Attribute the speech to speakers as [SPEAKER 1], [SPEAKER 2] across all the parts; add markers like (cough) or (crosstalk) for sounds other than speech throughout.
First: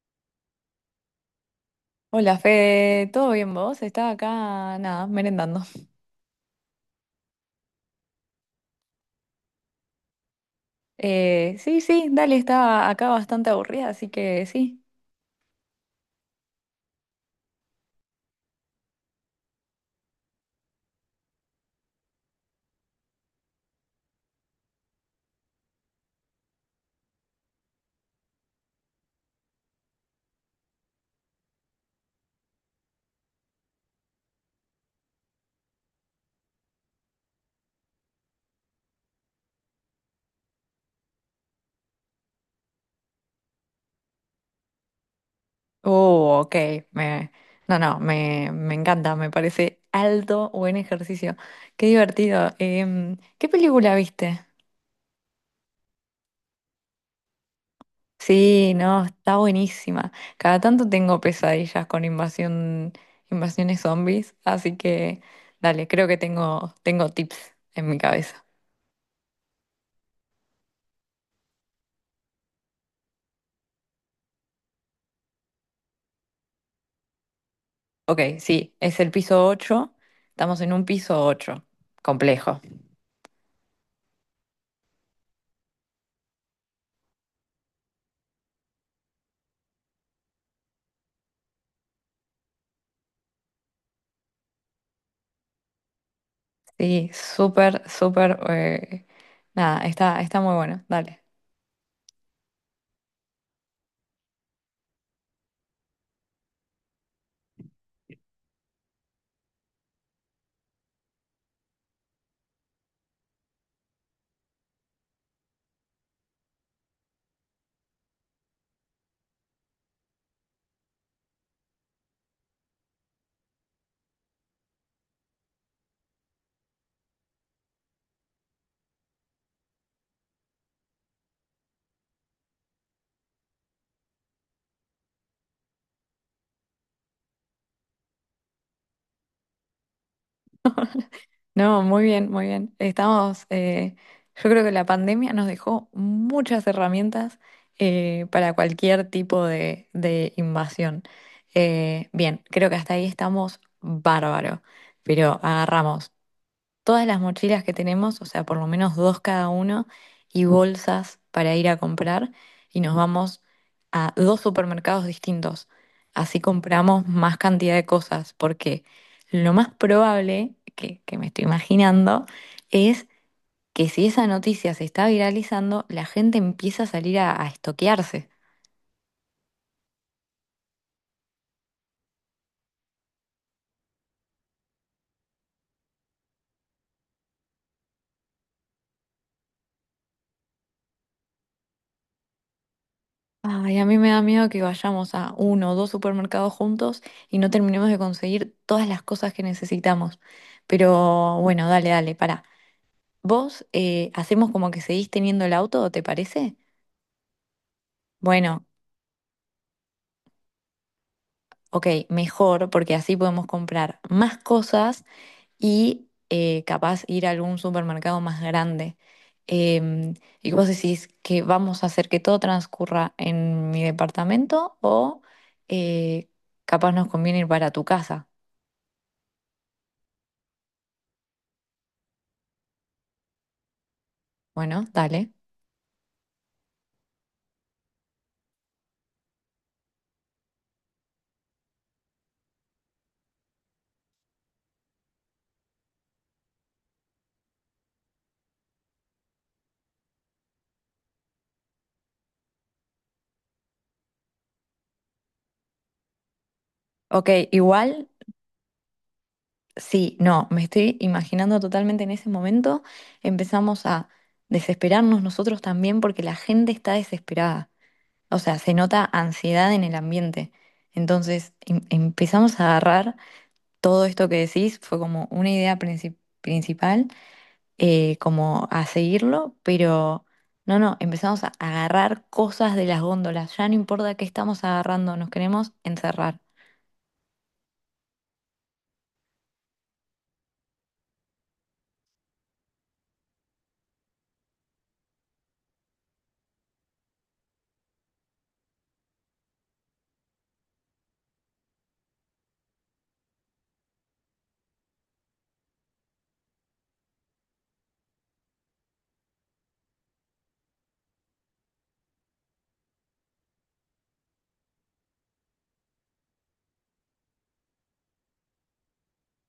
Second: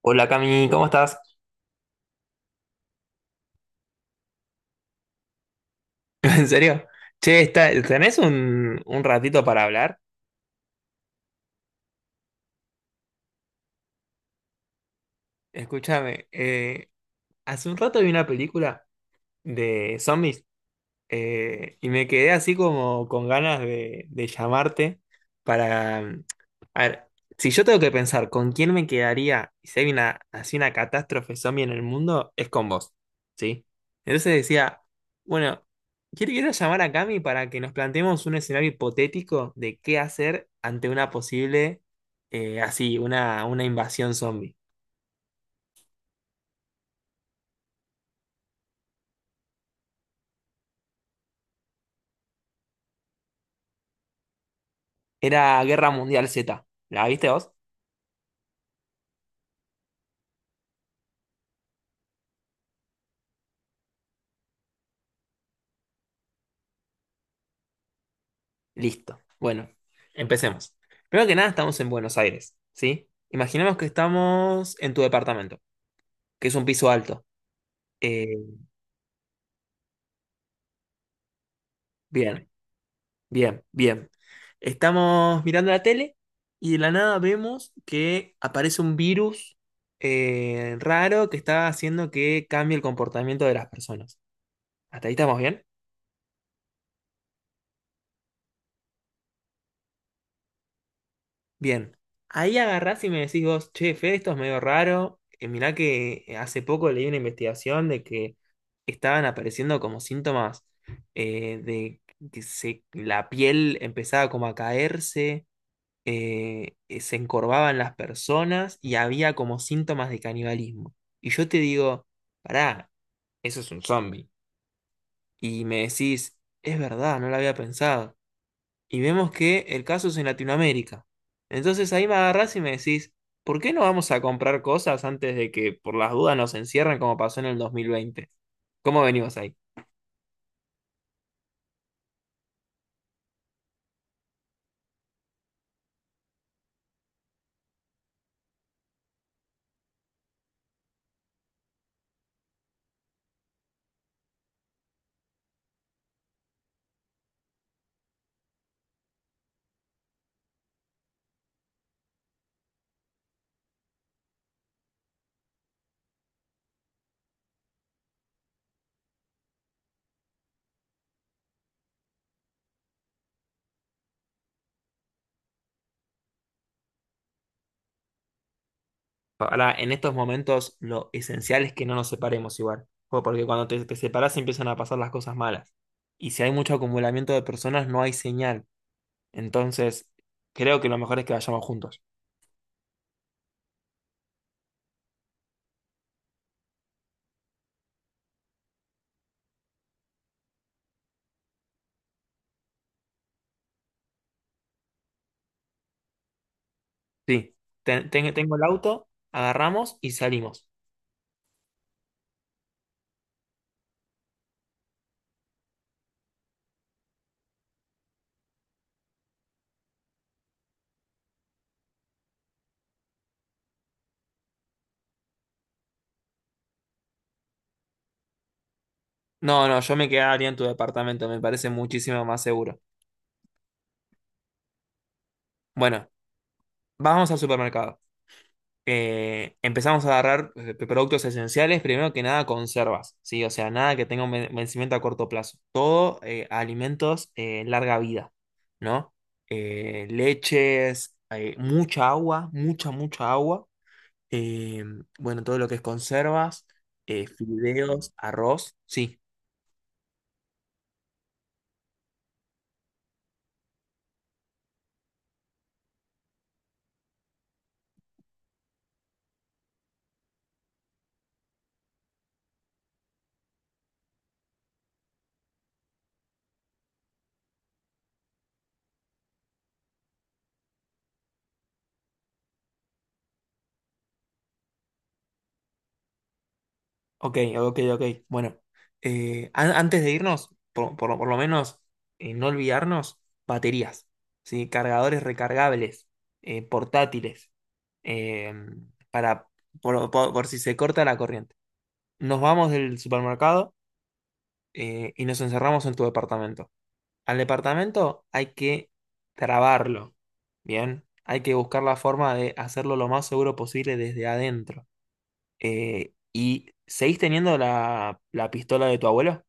[SPEAKER 1] Hola Cami, ¿cómo estás?
[SPEAKER 2] Hola Fede, ¿todo bien vos? Estaba acá, nada, merendando.
[SPEAKER 1] (laughs) ¿En serio? Che, está, ¿tenés un ratito para hablar?
[SPEAKER 2] Sí, sí, dale, estaba acá bastante aburrida, así que sí.
[SPEAKER 1] Escúchame, hace un rato vi una película de zombies. Y me quedé así como con ganas de llamarte para. A ver, si yo tengo que pensar con quién me quedaría y si hay una, así una catástrofe zombie en el mundo, es con vos, ¿sí? Entonces decía, bueno, quiero llamar a Cami para que nos planteemos un escenario hipotético de qué hacer ante una posible, así, una invasión zombie.
[SPEAKER 2] Oh, ok, me, no, no, me encanta, me parece alto, buen ejercicio. Qué divertido. ¿Qué película viste?
[SPEAKER 1] Era Guerra Mundial Z, ¿la viste vos?
[SPEAKER 2] Sí, no, está buenísima. Cada tanto tengo pesadillas con invasiones zombies, así que dale, creo que tengo tips en mi cabeza.
[SPEAKER 1] Listo. Bueno, empecemos. Primero que nada, estamos en Buenos Aires, ¿sí? Imaginemos que estamos en tu departamento, que es un piso alto.
[SPEAKER 2] Ok,
[SPEAKER 1] Eh,
[SPEAKER 2] sí, es el piso 8. Estamos en un piso 8,
[SPEAKER 1] bien,
[SPEAKER 2] complejo.
[SPEAKER 1] bien. Estamos mirando la tele y de la nada vemos que aparece un virus raro que está haciendo que cambie el comportamiento de las personas. ¿Hasta ahí estamos bien?
[SPEAKER 2] Sí, súper, súper. Nada, está, Está muy bueno. Dale.
[SPEAKER 1] Bien, ahí agarrás y me decís vos, che, Fede, esto es medio raro. Mirá que hace poco leí una investigación de que estaban apareciendo como síntomas de que se, la piel empezaba como a caerse, se encorvaban las personas y había como síntomas de canibalismo. Y yo te digo, pará, eso es un zombie. Y me decís, es verdad, no lo había pensado, y vemos que el caso es en Latinoamérica. Entonces ahí me agarrás y me decís, ¿por qué no vamos a comprar cosas antes de que por las dudas nos encierren como pasó en el 2020? ¿Cómo venimos ahí?
[SPEAKER 2] No, muy bien, muy bien. Estamos. Yo creo que la pandemia nos dejó muchas herramientas para cualquier tipo de invasión. Bien, creo que hasta ahí estamos bárbaro. Pero agarramos todas las mochilas que tenemos, o sea, por lo menos dos cada uno, y bolsas para ir a comprar, y nos vamos a dos supermercados distintos. Así compramos más cantidad de cosas, porque lo más probable que me estoy imaginando es que si esa noticia se está viralizando, la gente empieza a salir a estoquearse.
[SPEAKER 1] Ahora, en estos momentos lo esencial es que no nos separemos igual, Jo, porque cuando te separás empiezan a pasar las cosas malas. Y si hay mucho acumulamiento de personas, no hay señal. Entonces, creo que lo mejor es que vayamos juntos.
[SPEAKER 2] Ay, a mí me da miedo que vayamos a uno o dos supermercados juntos y no terminemos de conseguir todas las cosas que necesitamos. Pero bueno, dale, pará. ¿Vos hacemos como que seguís teniendo el auto, te parece?
[SPEAKER 1] Sí, tengo el
[SPEAKER 2] Bueno,
[SPEAKER 1] auto, agarramos y salimos.
[SPEAKER 2] ok, mejor porque así podemos comprar más cosas y capaz ir a algún supermercado más grande. Em, ¿Y vos decís que vamos a hacer que todo transcurra en mi departamento o eh, capaz nos conviene ir para tu casa?
[SPEAKER 1] No, no, yo me quedaría en tu departamento, me parece muchísimo más seguro.
[SPEAKER 2] Bueno, dale.
[SPEAKER 1] Bueno, vamos al supermercado. Empezamos a agarrar productos esenciales, primero que nada conservas, ¿sí? O sea, nada que tenga un vencimiento a corto plazo. Todo alimentos larga vida, ¿no? Leches, mucha agua, mucha, mucha agua. Eh, bueno, todo lo que es conservas,
[SPEAKER 2] Ok, igual,
[SPEAKER 1] fideos, arroz, sí.
[SPEAKER 2] sí, no, me estoy imaginando totalmente en ese momento, empezamos a desesperarnos nosotros también porque la gente está desesperada. O sea, se nota ansiedad en el ambiente. Entonces, empezamos a agarrar todo esto que decís, fue como una principal, como a seguirlo, pero no, no, empezamos a agarrar cosas de las góndolas, ya no importa qué estamos agarrando, nos queremos encerrar.
[SPEAKER 1] Ok, ok, ok. Bueno, antes de irnos, por lo menos no olvidarnos, baterías, ¿sí? Cargadores recargables, portátiles, eh, para, por si se corta la corriente. Nos vamos del supermercado y nos encerramos en tu departamento. Al departamento hay que trabarlo, ¿bien? Hay que buscar la forma de hacerlo lo más seguro posible desde adentro. ¿Y seguís teniendo la pistola de tu abuelo?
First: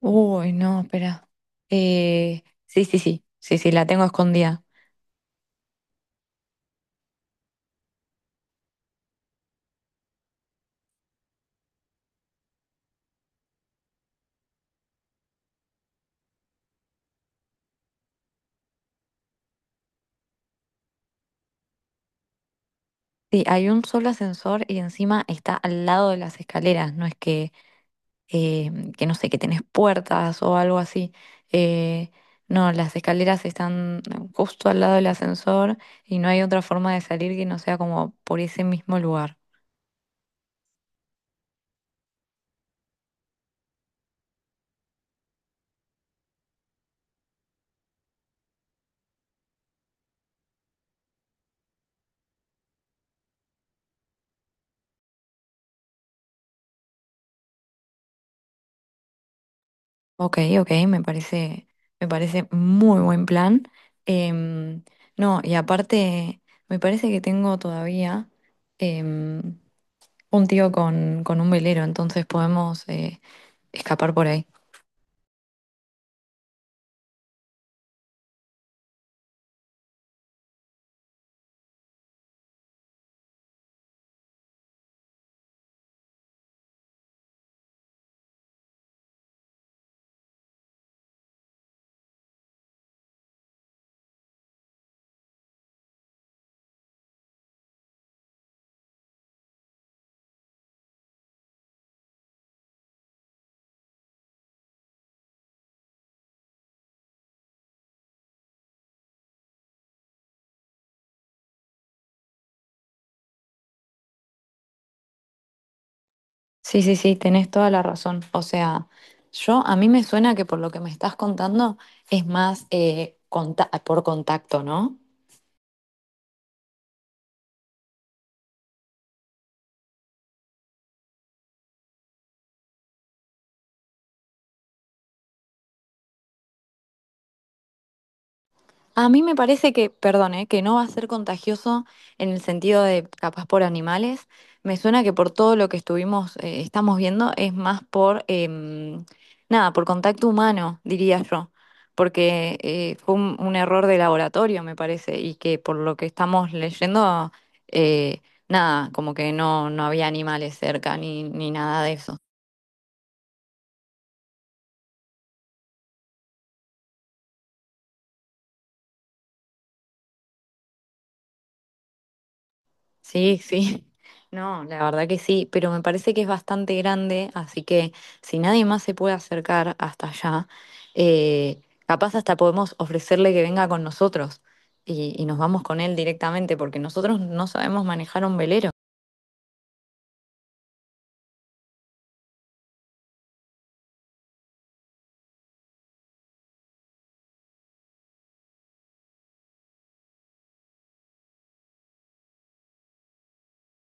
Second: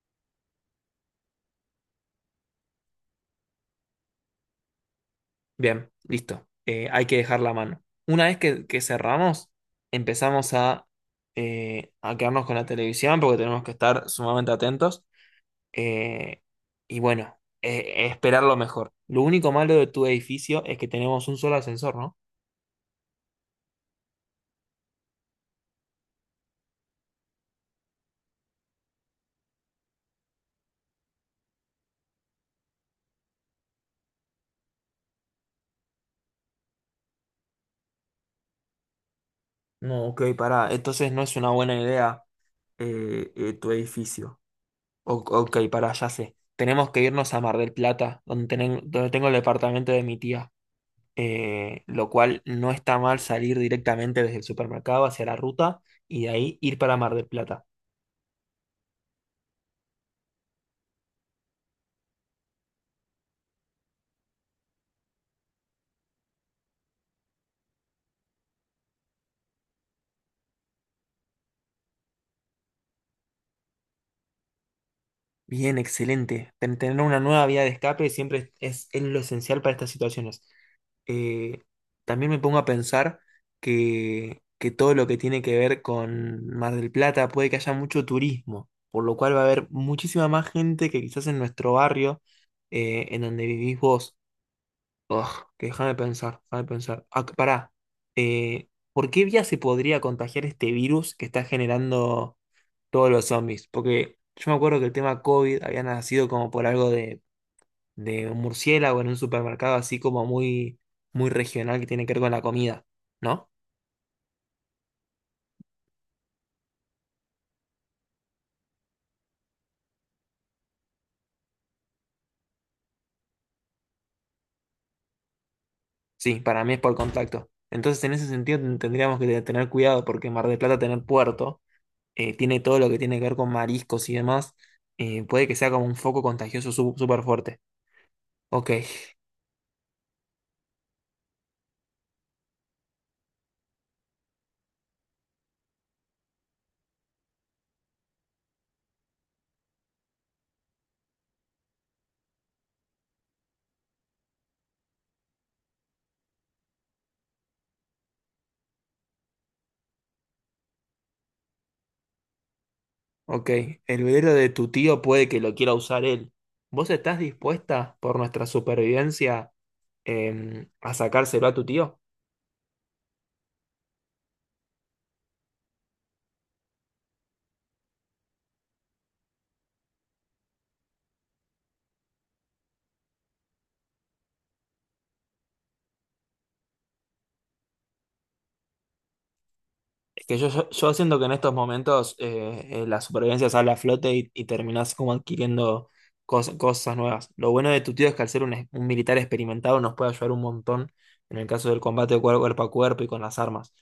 [SPEAKER 2] Uy, no, espera. Sí, sí, sí, sí, sí, la tengo escondida.
[SPEAKER 1] Bien, listo. Hay que dejar la mano. Una vez que cerramos, empezamos a quedarnos con la televisión porque tenemos que estar sumamente atentos. Eh, y bueno, esperar lo mejor. Lo único malo de tu edificio es que tenemos un solo ascensor, ¿no?
[SPEAKER 2] Sí, hay un solo ascensor y encima está al lado de las escaleras, no es que, eh, que no sé, que tenés puertas o algo así. Eh, no, las escaleras están justo al lado del ascensor y no hay otra forma de salir que no sea como por ese mismo lugar.
[SPEAKER 1] No, ok, pará. Entonces no es una buena idea tu edificio. O- ok, para allá sé. Tenemos que irnos a Mar del Plata, donde, donde tengo el departamento de mi tía. Lo cual no está mal salir directamente desde el supermercado hacia la ruta y de ahí ir para Mar del Plata.
[SPEAKER 2] Ok, ok, me parece muy buen plan. Em, no, y aparte, me parece que tengo todavía em, un tío con un velero, entonces podemos escapar por ahí.
[SPEAKER 1] Bien, excelente. Tener una nueva vía de escape siempre es lo esencial para estas situaciones. eh, También me pongo a pensar que todo lo que tiene que ver con Mar del Plata puede que haya mucho turismo, por lo cual va a haber muchísima más gente que quizás en nuestro barrio, en donde vivís vos. Ugh, que déjame pensar, déjame pensar. Ah, que pará. ¿Por qué vía se podría contagiar este virus que está generando todos los zombies? Porque yo me acuerdo que el tema COVID había nacido como por algo de un murciélago en un supermercado así como muy, muy regional que tiene que ver con la comida, ¿no?
[SPEAKER 2] Sí, sí, sí, tenés toda la razón. O sea, yo a mí me suena que por lo que me estás contando es más por contacto, ¿no?
[SPEAKER 1] Sí, para mí es por contacto. Entonces, en ese sentido, tendríamos que tener cuidado porque Mar del Plata, tener puerto, tiene todo lo que tiene que ver con mariscos y demás, puede que sea como un foco contagioso súper fuerte. Ok,
[SPEAKER 2] A mí me parece que, perdón, que no va a ser contagioso en el sentido de capaz por animales. Me suena que por todo lo que estamos viendo, es más por, em, nada, por contacto humano, diría yo, porque fue un error de laboratorio, me parece, y que por lo que estamos leyendo, eh, nada, como que no, no había animales cerca ni nada de eso.
[SPEAKER 1] ok. El velero de tu tío puede que lo quiera usar él. ¿Vos estás dispuesta por nuestra supervivencia a sacárselo a tu tío?
[SPEAKER 2] Sí, sí. (laughs) No, la verdad que sí, pero me parece que es bastante grande, así que si nadie más se puede acercar hasta allá, eh, capaz hasta podemos ofrecerle que venga con nosotros y nos vamos con él directamente, porque nosotros no sabemos manejar un velero.
[SPEAKER 1] Es que yo siento que en estos momentos la supervivencia sale a flote y terminás como adquiriendo cosas nuevas. Lo bueno de tu tío es que al ser un, un militar experimentado nos puede ayudar un montón en el caso del combate cuerpo a cuerpo y con las armas.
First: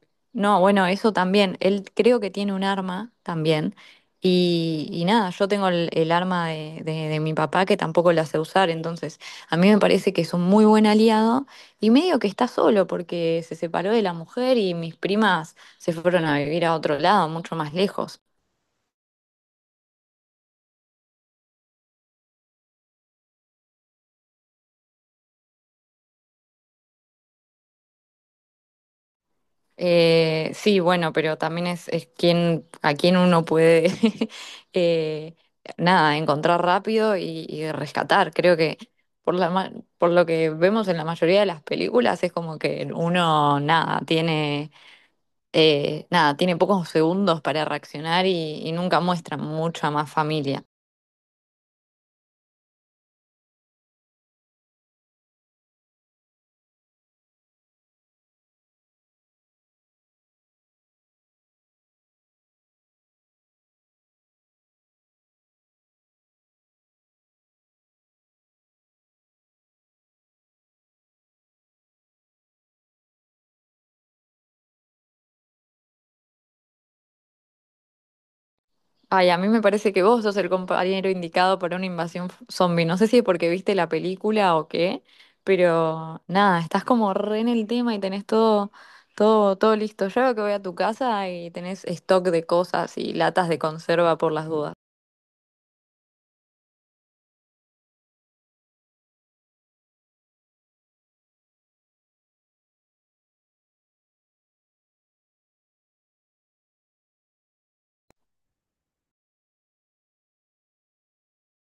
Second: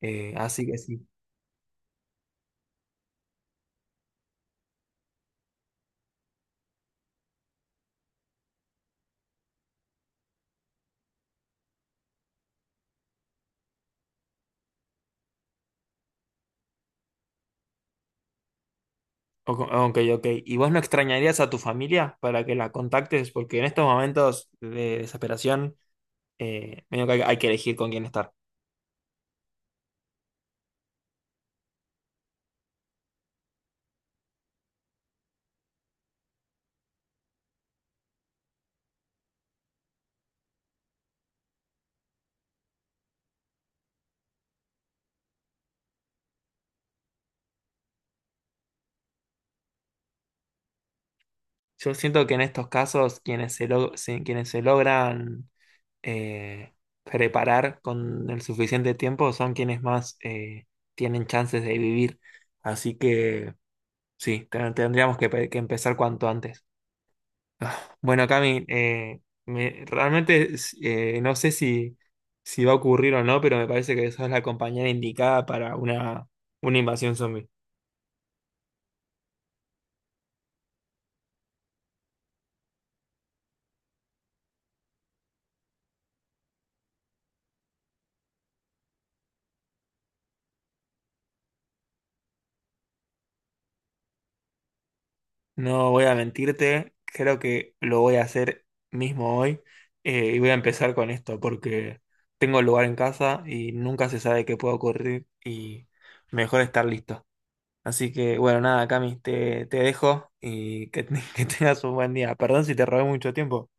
[SPEAKER 2] No,
[SPEAKER 1] Así que
[SPEAKER 2] bueno,
[SPEAKER 1] sí.
[SPEAKER 2] eso también. Él creo que tiene un arma también. Y nada, yo tengo el arma de mi papá que tampoco la sé usar. Entonces, a mí me parece que es un muy buen aliado y medio que está solo porque se separó de la mujer y mis primas se fueron a vivir a otro lado, mucho más lejos.
[SPEAKER 1] O- Ok, ok. ¿Y vos no extrañarías a tu familia para que la contactes? Porque en estos momentos de desesperación, medio que hay que elegir con quién estar.
[SPEAKER 2] Sí, bueno, pero también es quien, a quien uno puede (laughs) eh, nada, encontrar rápido y rescatar. Creo que por la, ma- por lo que vemos en la mayoría de las películas es como que uno nada, tiene nada, tiene pocos segundos para reaccionar y nunca muestra mucha más familia.
[SPEAKER 1] Yo siento que en estos casos quienes se, quienes se logran eh, preparar con el suficiente tiempo son quienes más tienen chances de vivir. Así que sí, tendríamos que, que empezar cuanto antes. Ah, bueno, Cami, realmente no sé si, si va a ocurrir o no, pero me parece que sos la compañera indicada para una invasión zombie.
[SPEAKER 2] Ay, a mí me parece que vos sos el compañero indicado para una zombie. No sé si es porque viste la película o qué, pero nada, estás como re en el tema y tenés todo listo. Yo creo que voy a tu casa y tenés stock de cosas y latas de conserva por las dudas.
[SPEAKER 1] No voy a mentirte, creo que lo voy a hacer mismo hoy, y voy a empezar con esto porque tengo el lugar en casa y nunca se sabe qué puede ocurrir y mejor estar listo. Así que bueno, nada, Cami, te dejo y que, (laughs) que tengas un buen día. Perdón si te robé mucho tiempo.